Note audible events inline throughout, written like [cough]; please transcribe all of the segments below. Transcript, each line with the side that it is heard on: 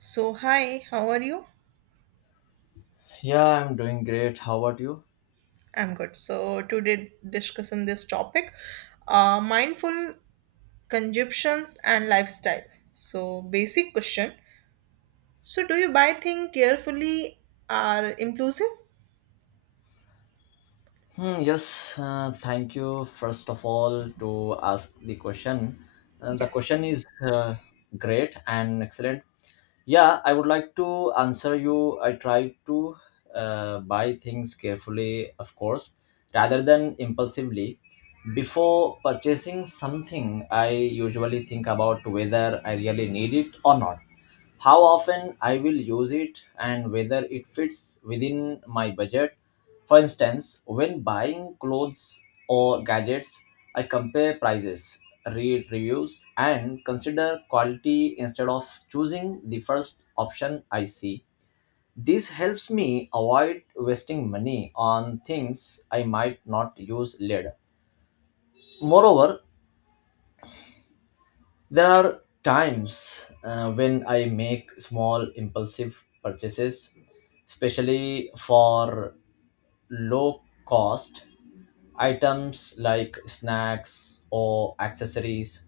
right: So, hi, how are you?
left: Yeah, I'm doing great. How about you?
right: I'm good. So, today discussing this topic, mindful consumptions and lifestyles. So, basic question. So, do you buy things carefully or impulsive?
left: Hmm, yes, thank you first of all to ask the question. The
right: Yes.
left: question is great and excellent. Yeah, I would like to answer you. I try to buy things carefully, of course, rather than impulsively. Before purchasing something, I usually think about whether I really need it or not, how often I will use it, and whether it fits within my budget. For instance, when buying clothes or gadgets, I compare prices, read reviews, and consider quality instead of choosing the first option I see. This helps me avoid wasting money on things I might not use later. Moreover, there are times when I make small impulsive purchases, especially for low cost items like snacks or accessories.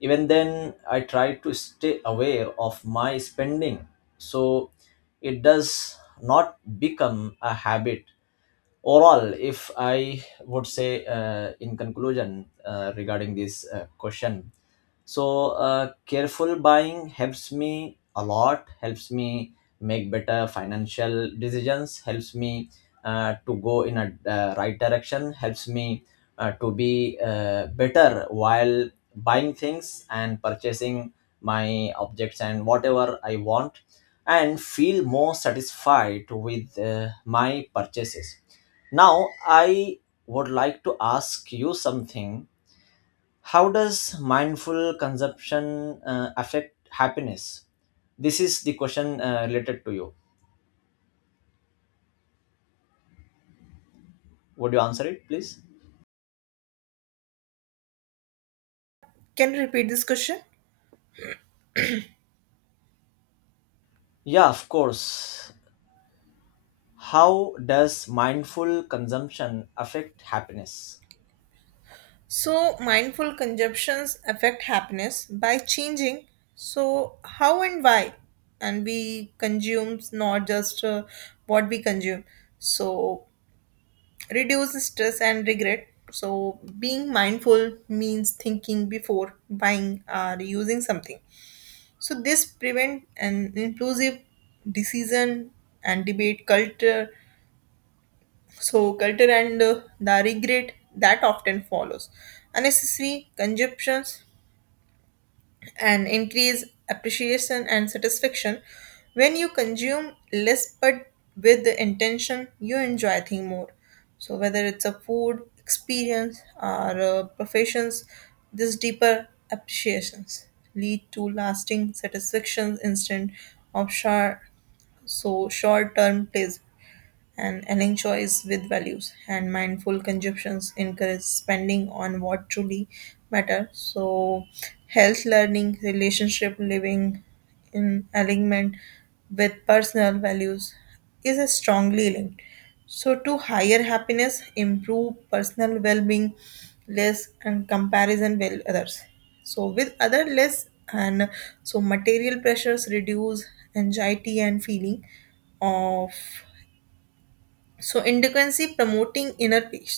left: Even then, I try to stay aware of my spending so it does not become a habit. Overall, if I would say, in conclusion, regarding this question, careful buying helps me a lot, helps me make better financial decisions, helps me to go in a right direction, helps me to be better while buying things and purchasing my objects and whatever I want, and feel more satisfied with my purchases. Now I would like to ask you something. How does mindful consumption affect happiness? This is the question related to you. Would you answer it, please?
right: Can you repeat this question?
left: Yeah, of course. How does mindful consumption affect happiness?
right: So, mindful consumptions affect happiness by changing. So, how and why? And we consume not just what we consume. So, reduce stress and regret. So, being mindful means thinking before buying or using something. So, this prevent an inclusive decision and debate culture. So, culture and the regret that often follows. Unnecessary consumptions and increase appreciation and satisfaction when you consume less but with the intention you enjoy thing more, so whether it's a food experience or professions, this deeper appreciations lead to lasting satisfactions instead of short, so short term pleasure, and aligning choice with values and mindful consumptions encourage spending on what truly matter, so health, learning, relationship, living in alignment with personal values is a strongly linked, so to higher happiness, improve personal well-being, less and comparison with others, so with other less and so material pressures, reduce anxiety and feeling of so indigency, promoting inner peace,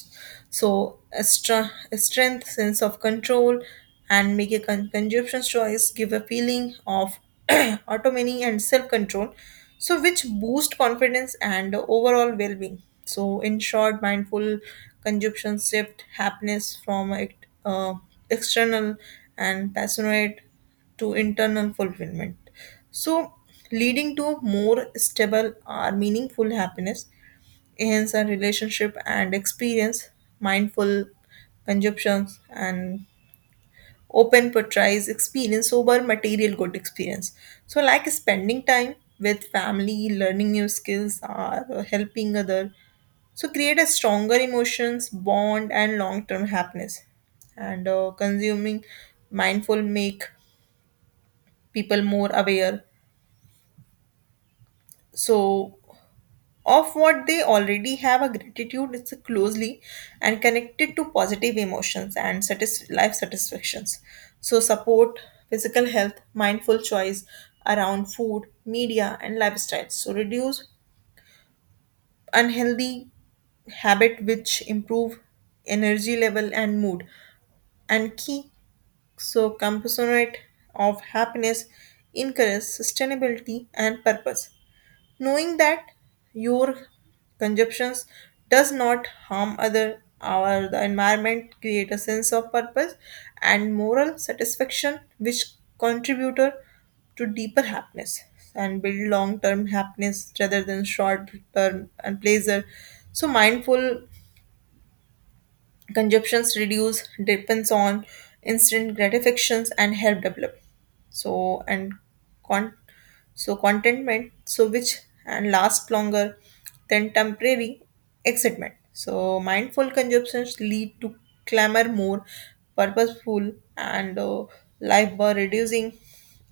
right: so a strength sense of control, and make a consumption choice give a feeling of [clears throat] autonomy and self-control, so which boost confidence and overall well-being. So in short, mindful consumption shift happiness from uh, external and passionate to internal fulfillment, so leading to more stable or meaningful happiness, enhance our relationship and experience. Mindful consumptions and open portrays experience over material good experience, so like spending time with family, learning new skills, or helping other, so create a stronger emotions bond and long-term happiness. And consuming mindful make people more aware, so of what they already have. A gratitude is closely and connected to positive emotions and life satisfactions, so support physical health. Mindful choice around food, media, and lifestyles so reduce unhealthy habit, which improve energy level and mood, and key so component of happiness, encourage sustainability and purpose, knowing that your consumptions does not harm other our the environment, create a sense of purpose and moral satisfaction which contributor to deeper happiness and build long term happiness rather than short term and pleasure. So mindful consumptions reduce depends on instant gratifications and help develop so and con- so contentment so which and last longer than temporary excitement. So mindful consumptions lead to clamor more purposeful and life by reducing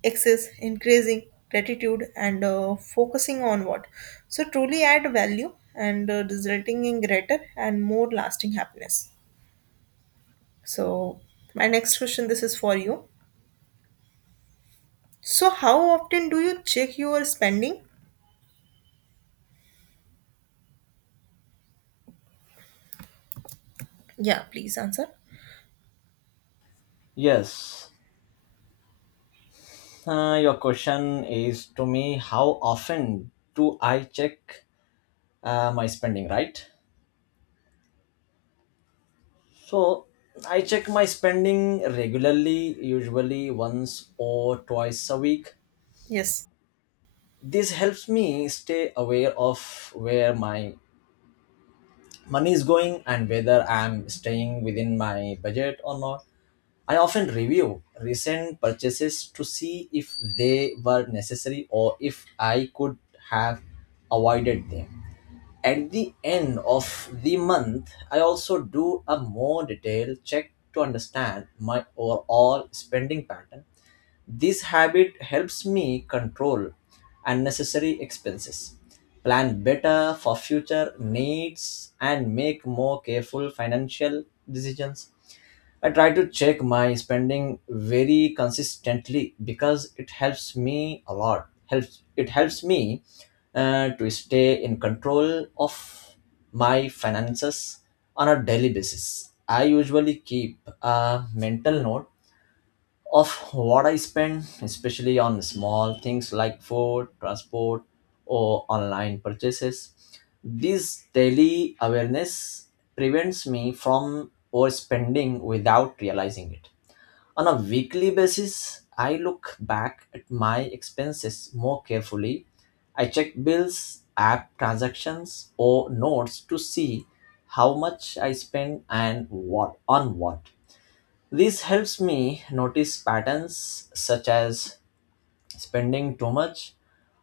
right: excess, increasing gratitude, and focusing on what so truly add value, and resulting in greater and more lasting happiness. So, my next question, this is for you. So, how often do you check your spending? Yeah, please answer.
left: Yes, your question is to me, how often do I check my spending, right? So I check my spending regularly, usually once or twice a week.
right: Yes.
left: This helps me stay aware of where my money is going and whether I'm staying within my budget or not. I often review recent purchases to see if they were necessary or if I could have avoided them. At the end of the month, I also do a more detailed check to understand my overall spending pattern. This habit helps me control unnecessary expenses, plan better for future needs, and make more careful financial decisions. I try to check my spending very consistently because it helps me a lot. Helps it helps me to stay in control of my finances on a daily basis. I usually keep a mental note of what I spend, especially on small things like food, transport, or online purchases. This daily awareness prevents me from overspending without realizing it. On a weekly basis, I look back at my expenses more carefully. I check bills, app transactions, or notes to see how much I spend and what on what. This helps me notice patterns such as spending too much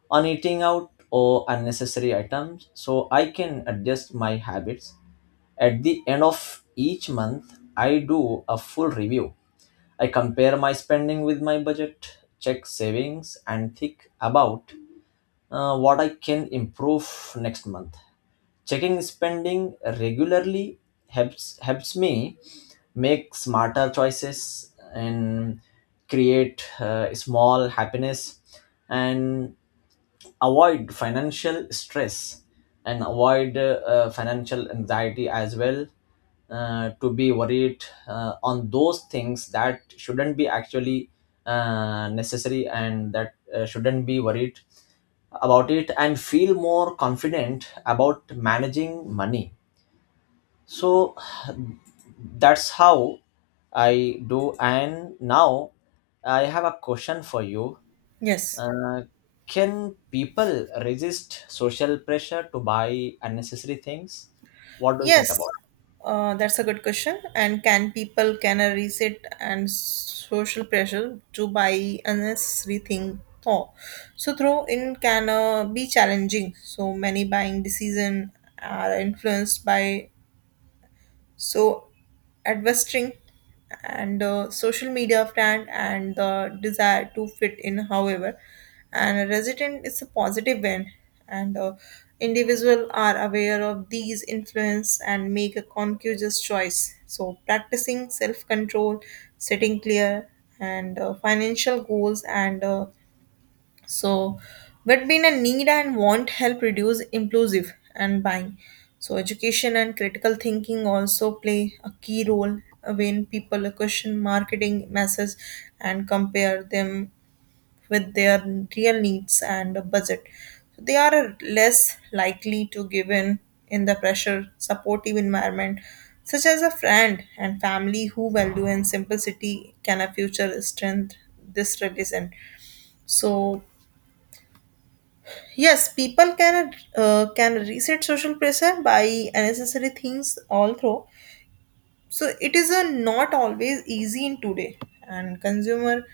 left: on eating out or unnecessary items, so I can adjust my habits. At the end of each month, I do a full review. I compare my spending with my budget, check savings, and think about what I can improve next month. Checking spending regularly helps, helps me make smarter choices and create small happiness, and avoid financial stress, and avoid financial anxiety as well, to be worried on those things that shouldn't be actually necessary and that shouldn't be worried about it, and feel more confident about managing money. So that's how I do. And now I have a question for you.
right: Yes.
left: Can people resist social pressure to buy unnecessary things? What do you think
right: Yes.
left: about
right: That's a good question. And can people can a reset and social pressure to buy unnecessary thing? Oh, so throw in can be challenging. So many buying decision are influenced by. So, advertising and social media brand and the desire to fit in, however, and a resident is a positive win, and individual are aware of these influence and make a conscious choice. So, practicing self control, setting clear and financial goals and so, but being a need and want help reduce impulsive and buying. So, education and critical thinking also play a key role when people question marketing messages and compare them with their real needs and budget. So, they are less likely to give in the pressure supportive environment, such as a friend and family who value and simplicity can a future strength this religion. So yes, people can reset social pressure by unnecessary things all through. So it is a not always easy in today and consumer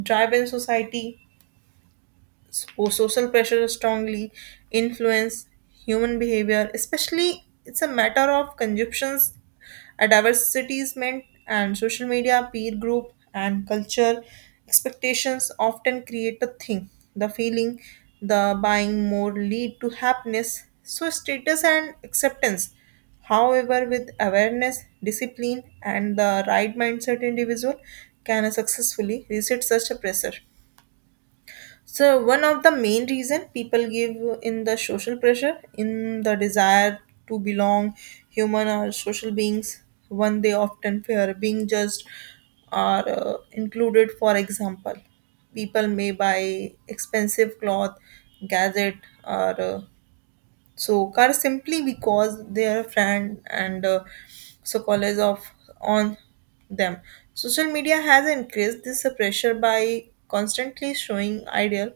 right: driven society. So social pressure strongly influence human behavior, especially it's a matter of consumptions, a advertisement and social media, peer group, and culture expectations often create a thing. The feeling, the buying more lead to happiness. So status and acceptance. However, with awareness, discipline, and the right mindset, individual can successfully resist such a pressure. So one of the main reason people give in the social pressure, in the desire to belong, human or social beings, one they often fear being judged or included. For example, people may buy expensive cloth, gadget, or so car, simply because they are a friend and so college of on them. Social media has increased this pressure by constantly showing ideal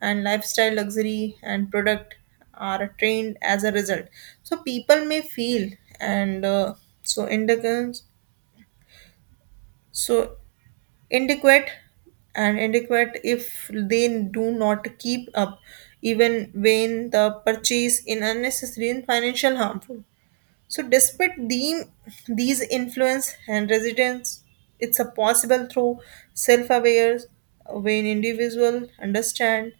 right: and lifestyle, luxury and product are trained as a result, so people may feel and so indicans so inadequate and inadequate if they do not keep up, even when the purchase in unnecessary and financial harmful. So, despite the, these influence and resistance, it's a possible through self-aware when individual understand.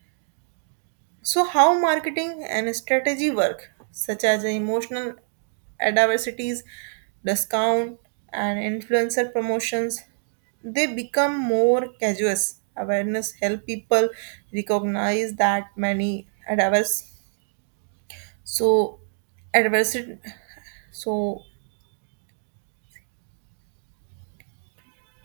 right: So, how marketing and strategy work, such as emotional adversities, discount, and influencer promotions, they become more casual. Awareness help people recognize that many adverse so adversity so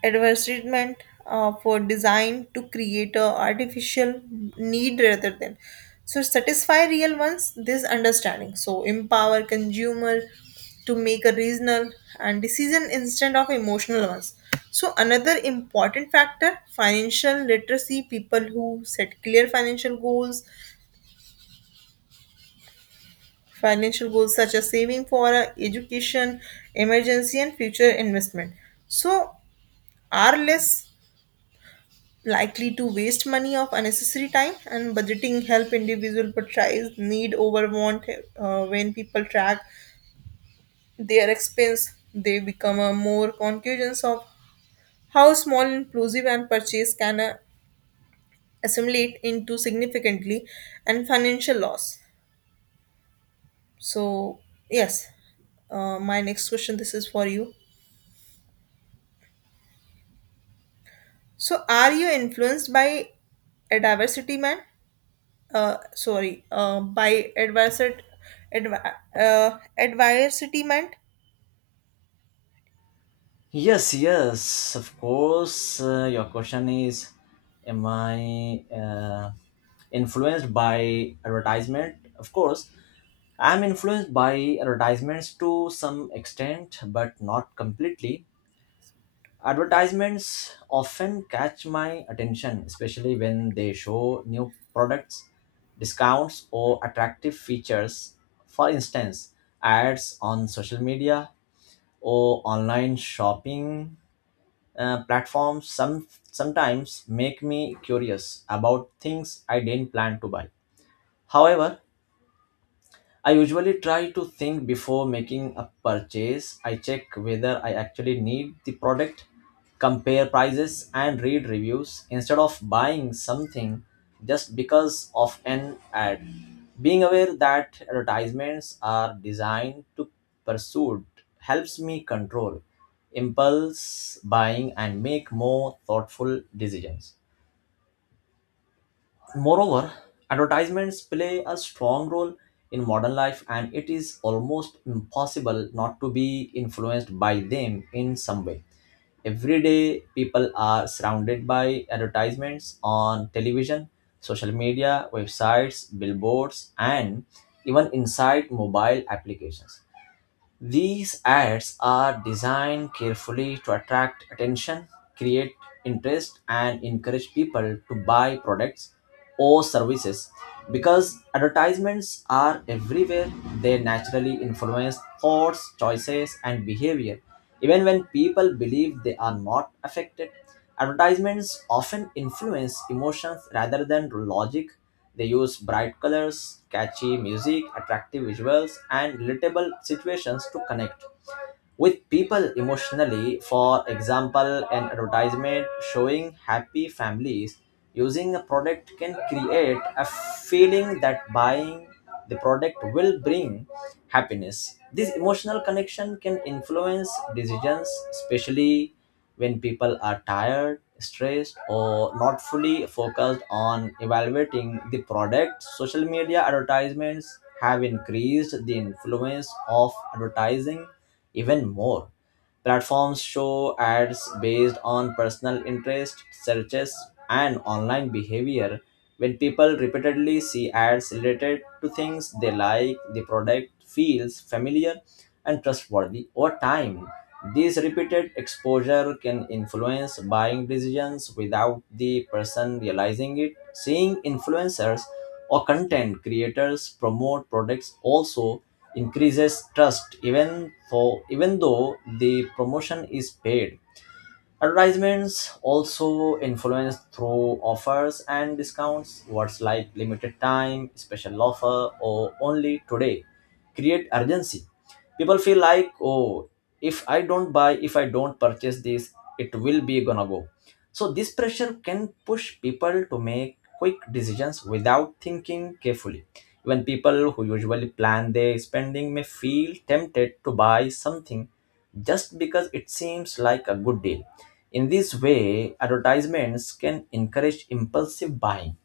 right: advertisement for design to create a artificial need rather than so satisfy real ones. This understanding so empower consumer to make a reasonable and decision instead of emotional ones. So another important factor financial literacy, people who set clear financial goals, financial goals such as saving for a education, emergency, and future investment, so are less likely to waste money of unnecessary time, and budgeting help individual prioritize need over want. When people track their expense, they become a more conscious of how small inclusive and purchase can assimilate into significantly and financial loss. So yes, my next question, this is for you. So are you influenced by a diversity man, by adversity, adversity meant?
left: it? Yes, yes, of course. Your question is, am I influenced by advertisement? Of course I'm influenced by advertisements to some extent but not completely. Advertisements often catch my attention, especially when they show new products, discounts, or attractive features. For instance, ads on social media or online shopping platforms sometimes make me curious about things I didn't plan to buy. However, I usually try to think before making a purchase. I check whether I actually need the product, compare prices, and read reviews instead of buying something just because of an ad. Being aware that advertisements are designed to pursue helps me control impulse buying and make more thoughtful decisions. Moreover, advertisements play a strong role in modern life, and it is almost impossible not to be influenced by them in some way. Every day, people are surrounded by advertisements on television, social media, websites, billboards, and even inside mobile applications. These ads are designed carefully to attract attention, create interest, and encourage people to buy products or services. Because advertisements are everywhere, they naturally influence thoughts, choices, and behavior. Even when people believe they are not affected, advertisements often influence emotions rather than logic. They use bright colors, catchy music, attractive visuals, and relatable situations to connect with people emotionally. For example, an advertisement showing happy families using a product can create a feeling that buying the product will bring happiness. This emotional connection can influence decisions, especially when people are tired, stressed, or not fully focused on evaluating the product. Social media advertisements have increased the influence of advertising even more. Platforms show ads based on personal interest, searches, and online behavior. When people repeatedly see ads related to things they like, the product feels familiar and trustworthy over time. This repeated exposure can influence buying decisions without the person realizing it. Seeing influencers or content creators promote products also increases trust, even though the promotion is paid. Advertisements also influence through offers and discounts. Words like limited time, special offer, or only today create urgency. People feel like, oh, if I don't buy, if I don't purchase this, it will be gonna go. So this pressure can push people to make quick decisions without thinking carefully. Even people who usually plan their spending may feel tempted to buy something just because it seems like a good deal. In this way, advertisements can encourage impulsive buying.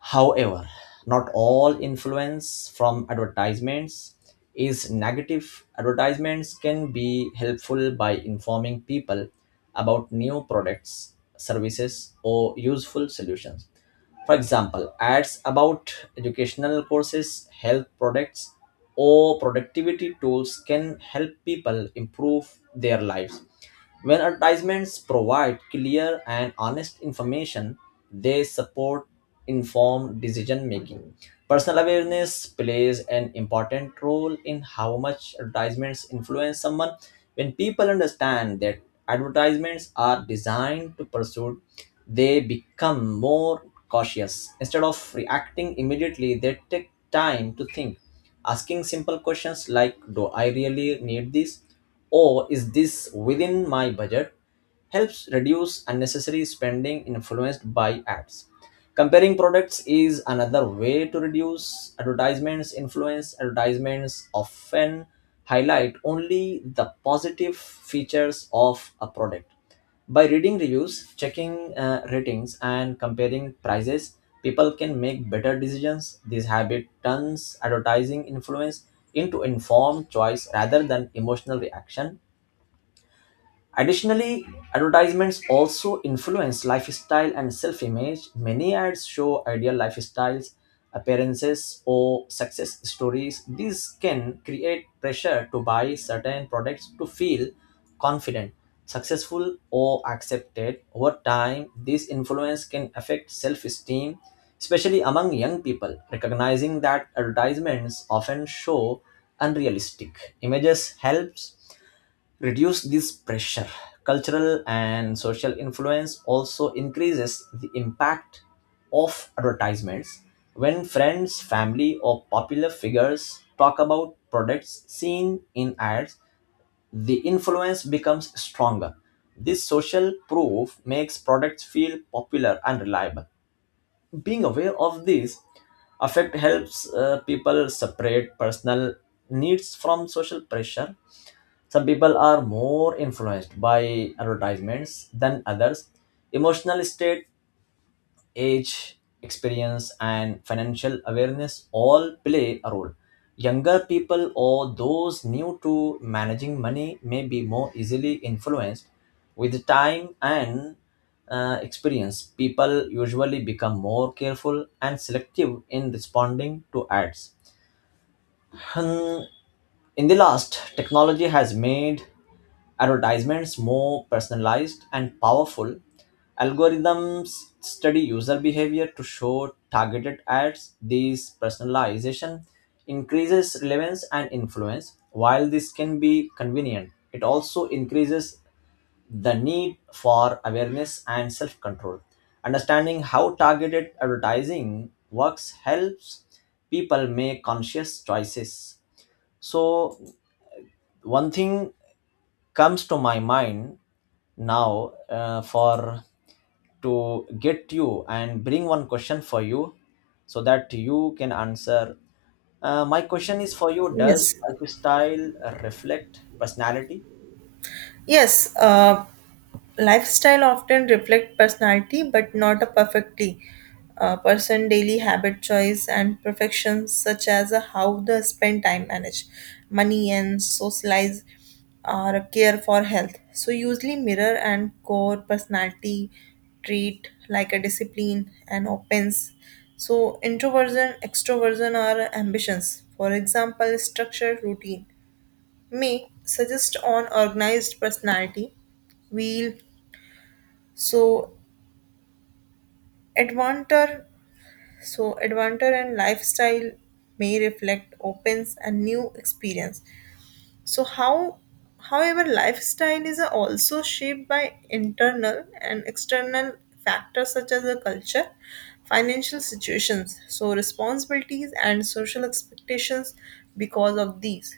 left: However, not all influence from advertisements is negative. Advertisements can be helpful by informing people about new products, services, or useful solutions. For example, ads about educational courses, health products, or productivity tools can help people improve their lives. When advertisements provide clear and honest information, they support informed decision making. Personal awareness plays an important role in how much advertisements influence someone. When people understand that advertisements are designed to pursue, they become more cautious. Instead of reacting immediately, they take time to think. Asking simple questions like, do I really need this? Or is this within my budget? Helps reduce unnecessary spending influenced by ads. Comparing products is another way to reduce advertisements influence. Advertisements often highlight only the positive features of a product. By reading reviews, checking ratings, and comparing prices, people can make better decisions. This habit turns advertising influence into informed choice rather than emotional reaction. Additionally, advertisements also influence lifestyle and self image. Many ads show ideal lifestyles, appearances, or success stories. These can create pressure to buy certain products to feel confident, successful, or accepted. Over time, this influence can affect self esteem, especially among young people. Recognizing that advertisements often show unrealistic images helps reduce this pressure. Cultural and social influence also increases the impact of advertisements. When friends, family, or popular figures talk about products seen in ads, the influence becomes stronger. This social proof makes products feel popular and reliable. Being aware of this effect helps people separate personal needs from social pressure. Some people are more influenced by advertisements than others. Emotional state, age, experience, and financial awareness all play a role. Younger people or those new to managing money may be more easily influenced. With time and experience, people usually become more careful and selective in responding to ads. Hmm, in the last, technology has made advertisements more personalized and powerful. Algorithms study user behavior to show targeted ads. This personalization increases relevance and influence. While this can be convenient, it also increases the need for awareness and self control. Understanding how targeted advertising works helps people make conscious choices. So, one thing comes to my mind now, for to get you and bring one question for you so that you can answer. My question is for you, does
right: Yes.
left: lifestyle reflect personality?
right: Yes, lifestyle often reflect personality, but not a perfectly. Person daily habit choice and perfections such as how they spend time, manage money, and socialize or care for health. So usually mirror and core personality trait like a discipline and opens. So introversion, extroversion, or ambitions. For example, structured routine may suggest on organized personality wheel so advanter so advanter and lifestyle may reflect opens a new experience, so how, however lifestyle is also shaped by internal and external factors, such as the culture, financial situations, so responsibilities and social expectations. Because of these.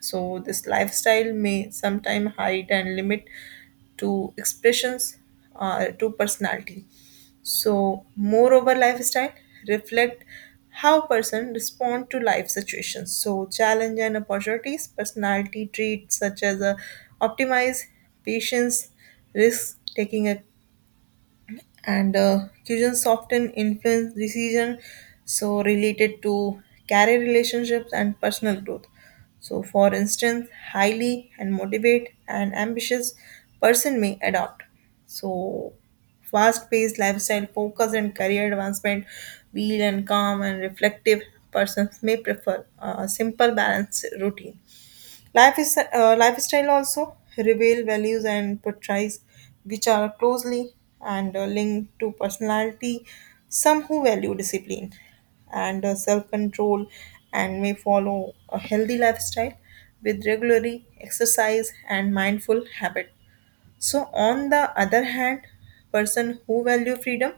right: So, this lifestyle may sometime hide and limit to expressions to personality. So, moreover, lifestyle reflect how person respond to life situations. So, challenge and opportunities, personality traits such as optimize, patience, risk taking, and children's often influence decision so related to career, relationships, and personal growth, so for instance highly and motivate and ambitious person may adopt so fast-paced lifestyle focus and career advancement, wheel and calm and reflective persons may prefer a simple balanced routine. Life is, lifestyle also reveal values and portrays which are closely and linked to personality. Some who value discipline and self-control and may follow a healthy lifestyle with regularly exercise and mindful habit. So on the other hand, person who value freedom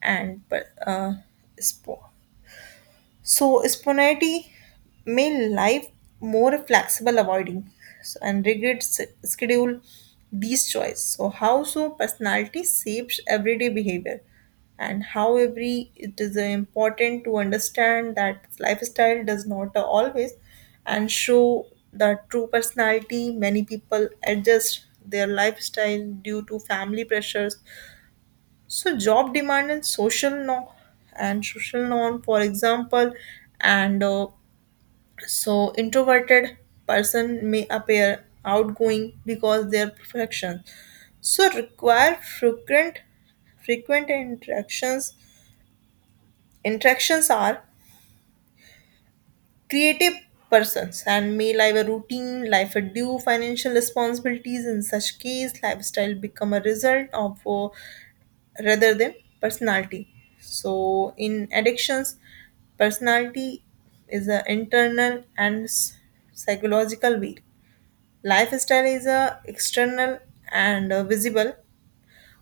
right: and uh, spo- so spontaneity made life more flexible, avoiding so, and rigid schedule these choice. So how so personality shapes everyday behavior, and how every it is important to understand that lifestyle does not always and show the true personality. Many people adjust their lifestyle due to family pressures so job demand and social norm, for example, and so introverted person may appear outgoing because they are perfection. So require frequent interactions. Interactions are creative persons and may live a routine, life a due financial responsibilities. In such case, lifestyle become a result of rather than personality. So, in addictions, personality is an internal and psychological wheel. Lifestyle is a external and visible.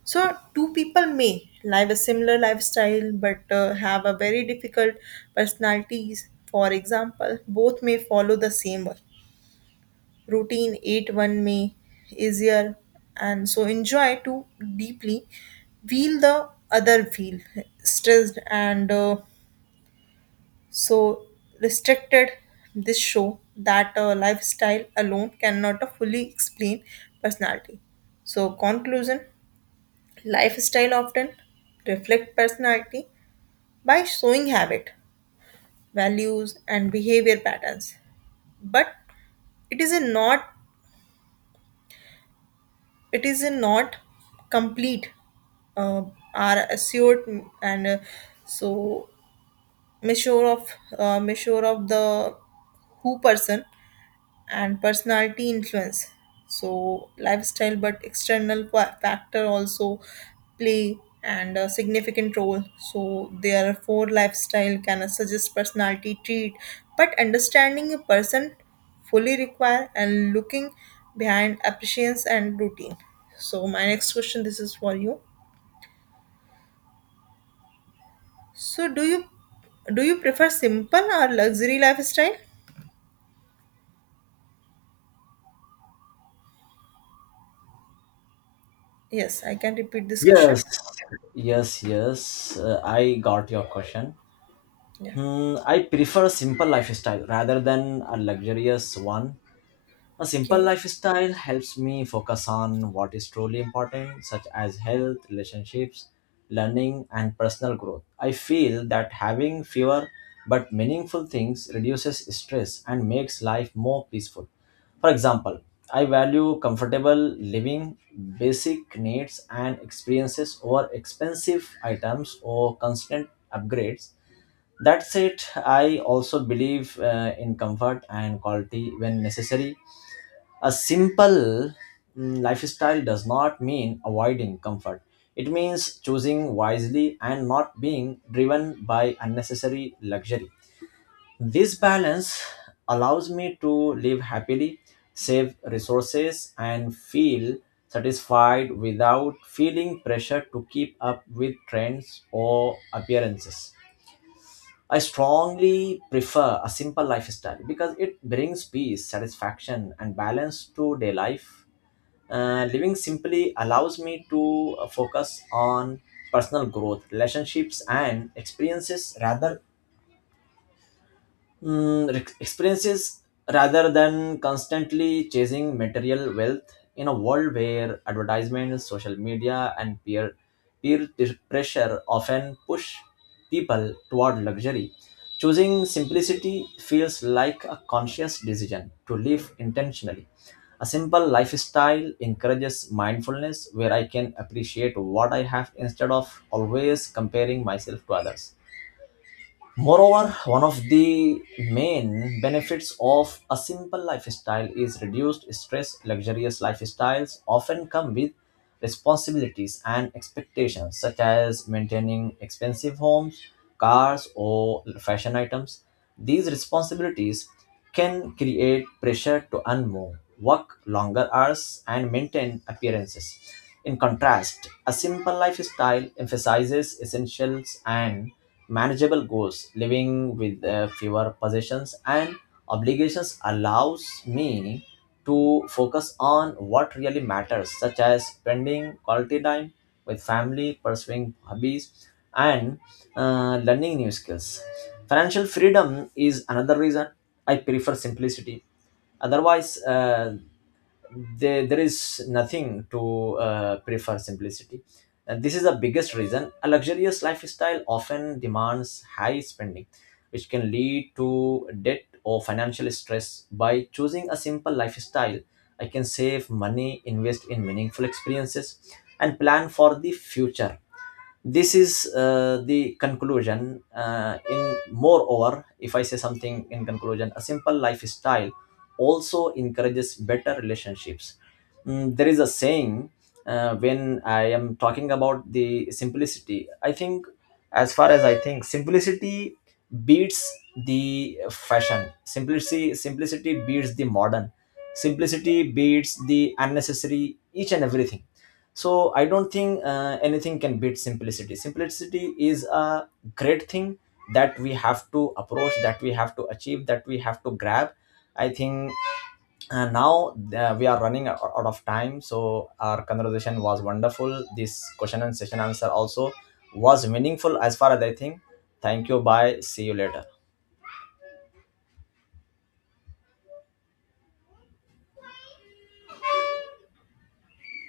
right: So, two people may live a similar lifestyle but have a very difficult personalities. For example, both may follow the same one routine eight one may easier and so enjoy too deeply, feel the other feel stressed and so restricted. This show that lifestyle alone cannot fully explain personality. So conclusion, lifestyle often reflect personality by showing habit, values, and behavior patterns, but it is a not it is not complete uh, are assured and so measure of measure of the who person, and personality influence so lifestyle, but external factor also play and a significant role, so therefore lifestyle can suggest personality trait, but understanding a person fully require and looking behind appreciations and routine. So my next question, this is for you. So do you, do you prefer simple or luxury lifestyle? Yes, I can repeat this
left: Yes,
right: question.
left: yes, yes, I got your question.
right: Yeah.
left: Hmm, I prefer a simple lifestyle rather than a luxurious one. A simple
right: Okay.
left: lifestyle helps me focus on what is truly important, such as health, relationships, learning, and personal growth. I feel that having fewer but meaningful things reduces stress and makes life more peaceful. For example, I value comfortable living, basic needs, and experiences over expensive items or constant upgrades. That said, I also believe in comfort and quality when necessary. A simple, mm, lifestyle does not mean avoiding comfort. It means choosing wisely and not being driven by unnecessary luxury. This balance allows me to live happily, save resources, and feel satisfied without feeling pressure to keep up with trends or appearances. I strongly prefer a simple lifestyle because it brings peace, satisfaction, and balance to day life. Living simply allows me to focus on personal growth, relationships, and experiences rather, experiences, rather than constantly chasing material wealth in a world where advertisements, social media, and pressure often push people toward luxury. Choosing simplicity feels like a conscious decision to live intentionally. A simple lifestyle encourages mindfulness where I can appreciate what I have instead of always comparing myself to others. Moreover, one of the main benefits of a simple lifestyle is reduced stress. Luxurious lifestyles often come with responsibilities and expectations, such as maintaining expensive homes, cars, or fashion items. These responsibilities can create pressure to earn more, work longer hours, and maintain appearances. In contrast, a simple lifestyle emphasizes essentials and manageable goals. Living with fewer possessions and obligations allows me to focus on what really matters, such as spending quality time with family, pursuing hobbies, and learning new skills. Financial freedom is another reason I prefer simplicity. Otherwise, there is nothing to prefer simplicity, and this is the biggest reason. A luxurious lifestyle often demands high spending, which can lead to debt or financial stress. By choosing a simple lifestyle, I can save money, invest in meaningful experiences, and plan for the future. This is the conclusion. In moreover, if I say something in conclusion, a simple lifestyle also encourages better relationships. Mm, there is a saying, when I am talking about the simplicity, I think, as far as I think, simplicity beats the fashion, simplicity, simplicity beats the modern, simplicity beats the unnecessary, each and everything. So I don't think anything can beat simplicity. Simplicity is a great thing that we have to approach, that we have to achieve, that we have to grab, I think. Now, we are running out of time, so our conversation was wonderful. This question and session answer also was meaningful, as far as I think. Thank you, bye, see you later.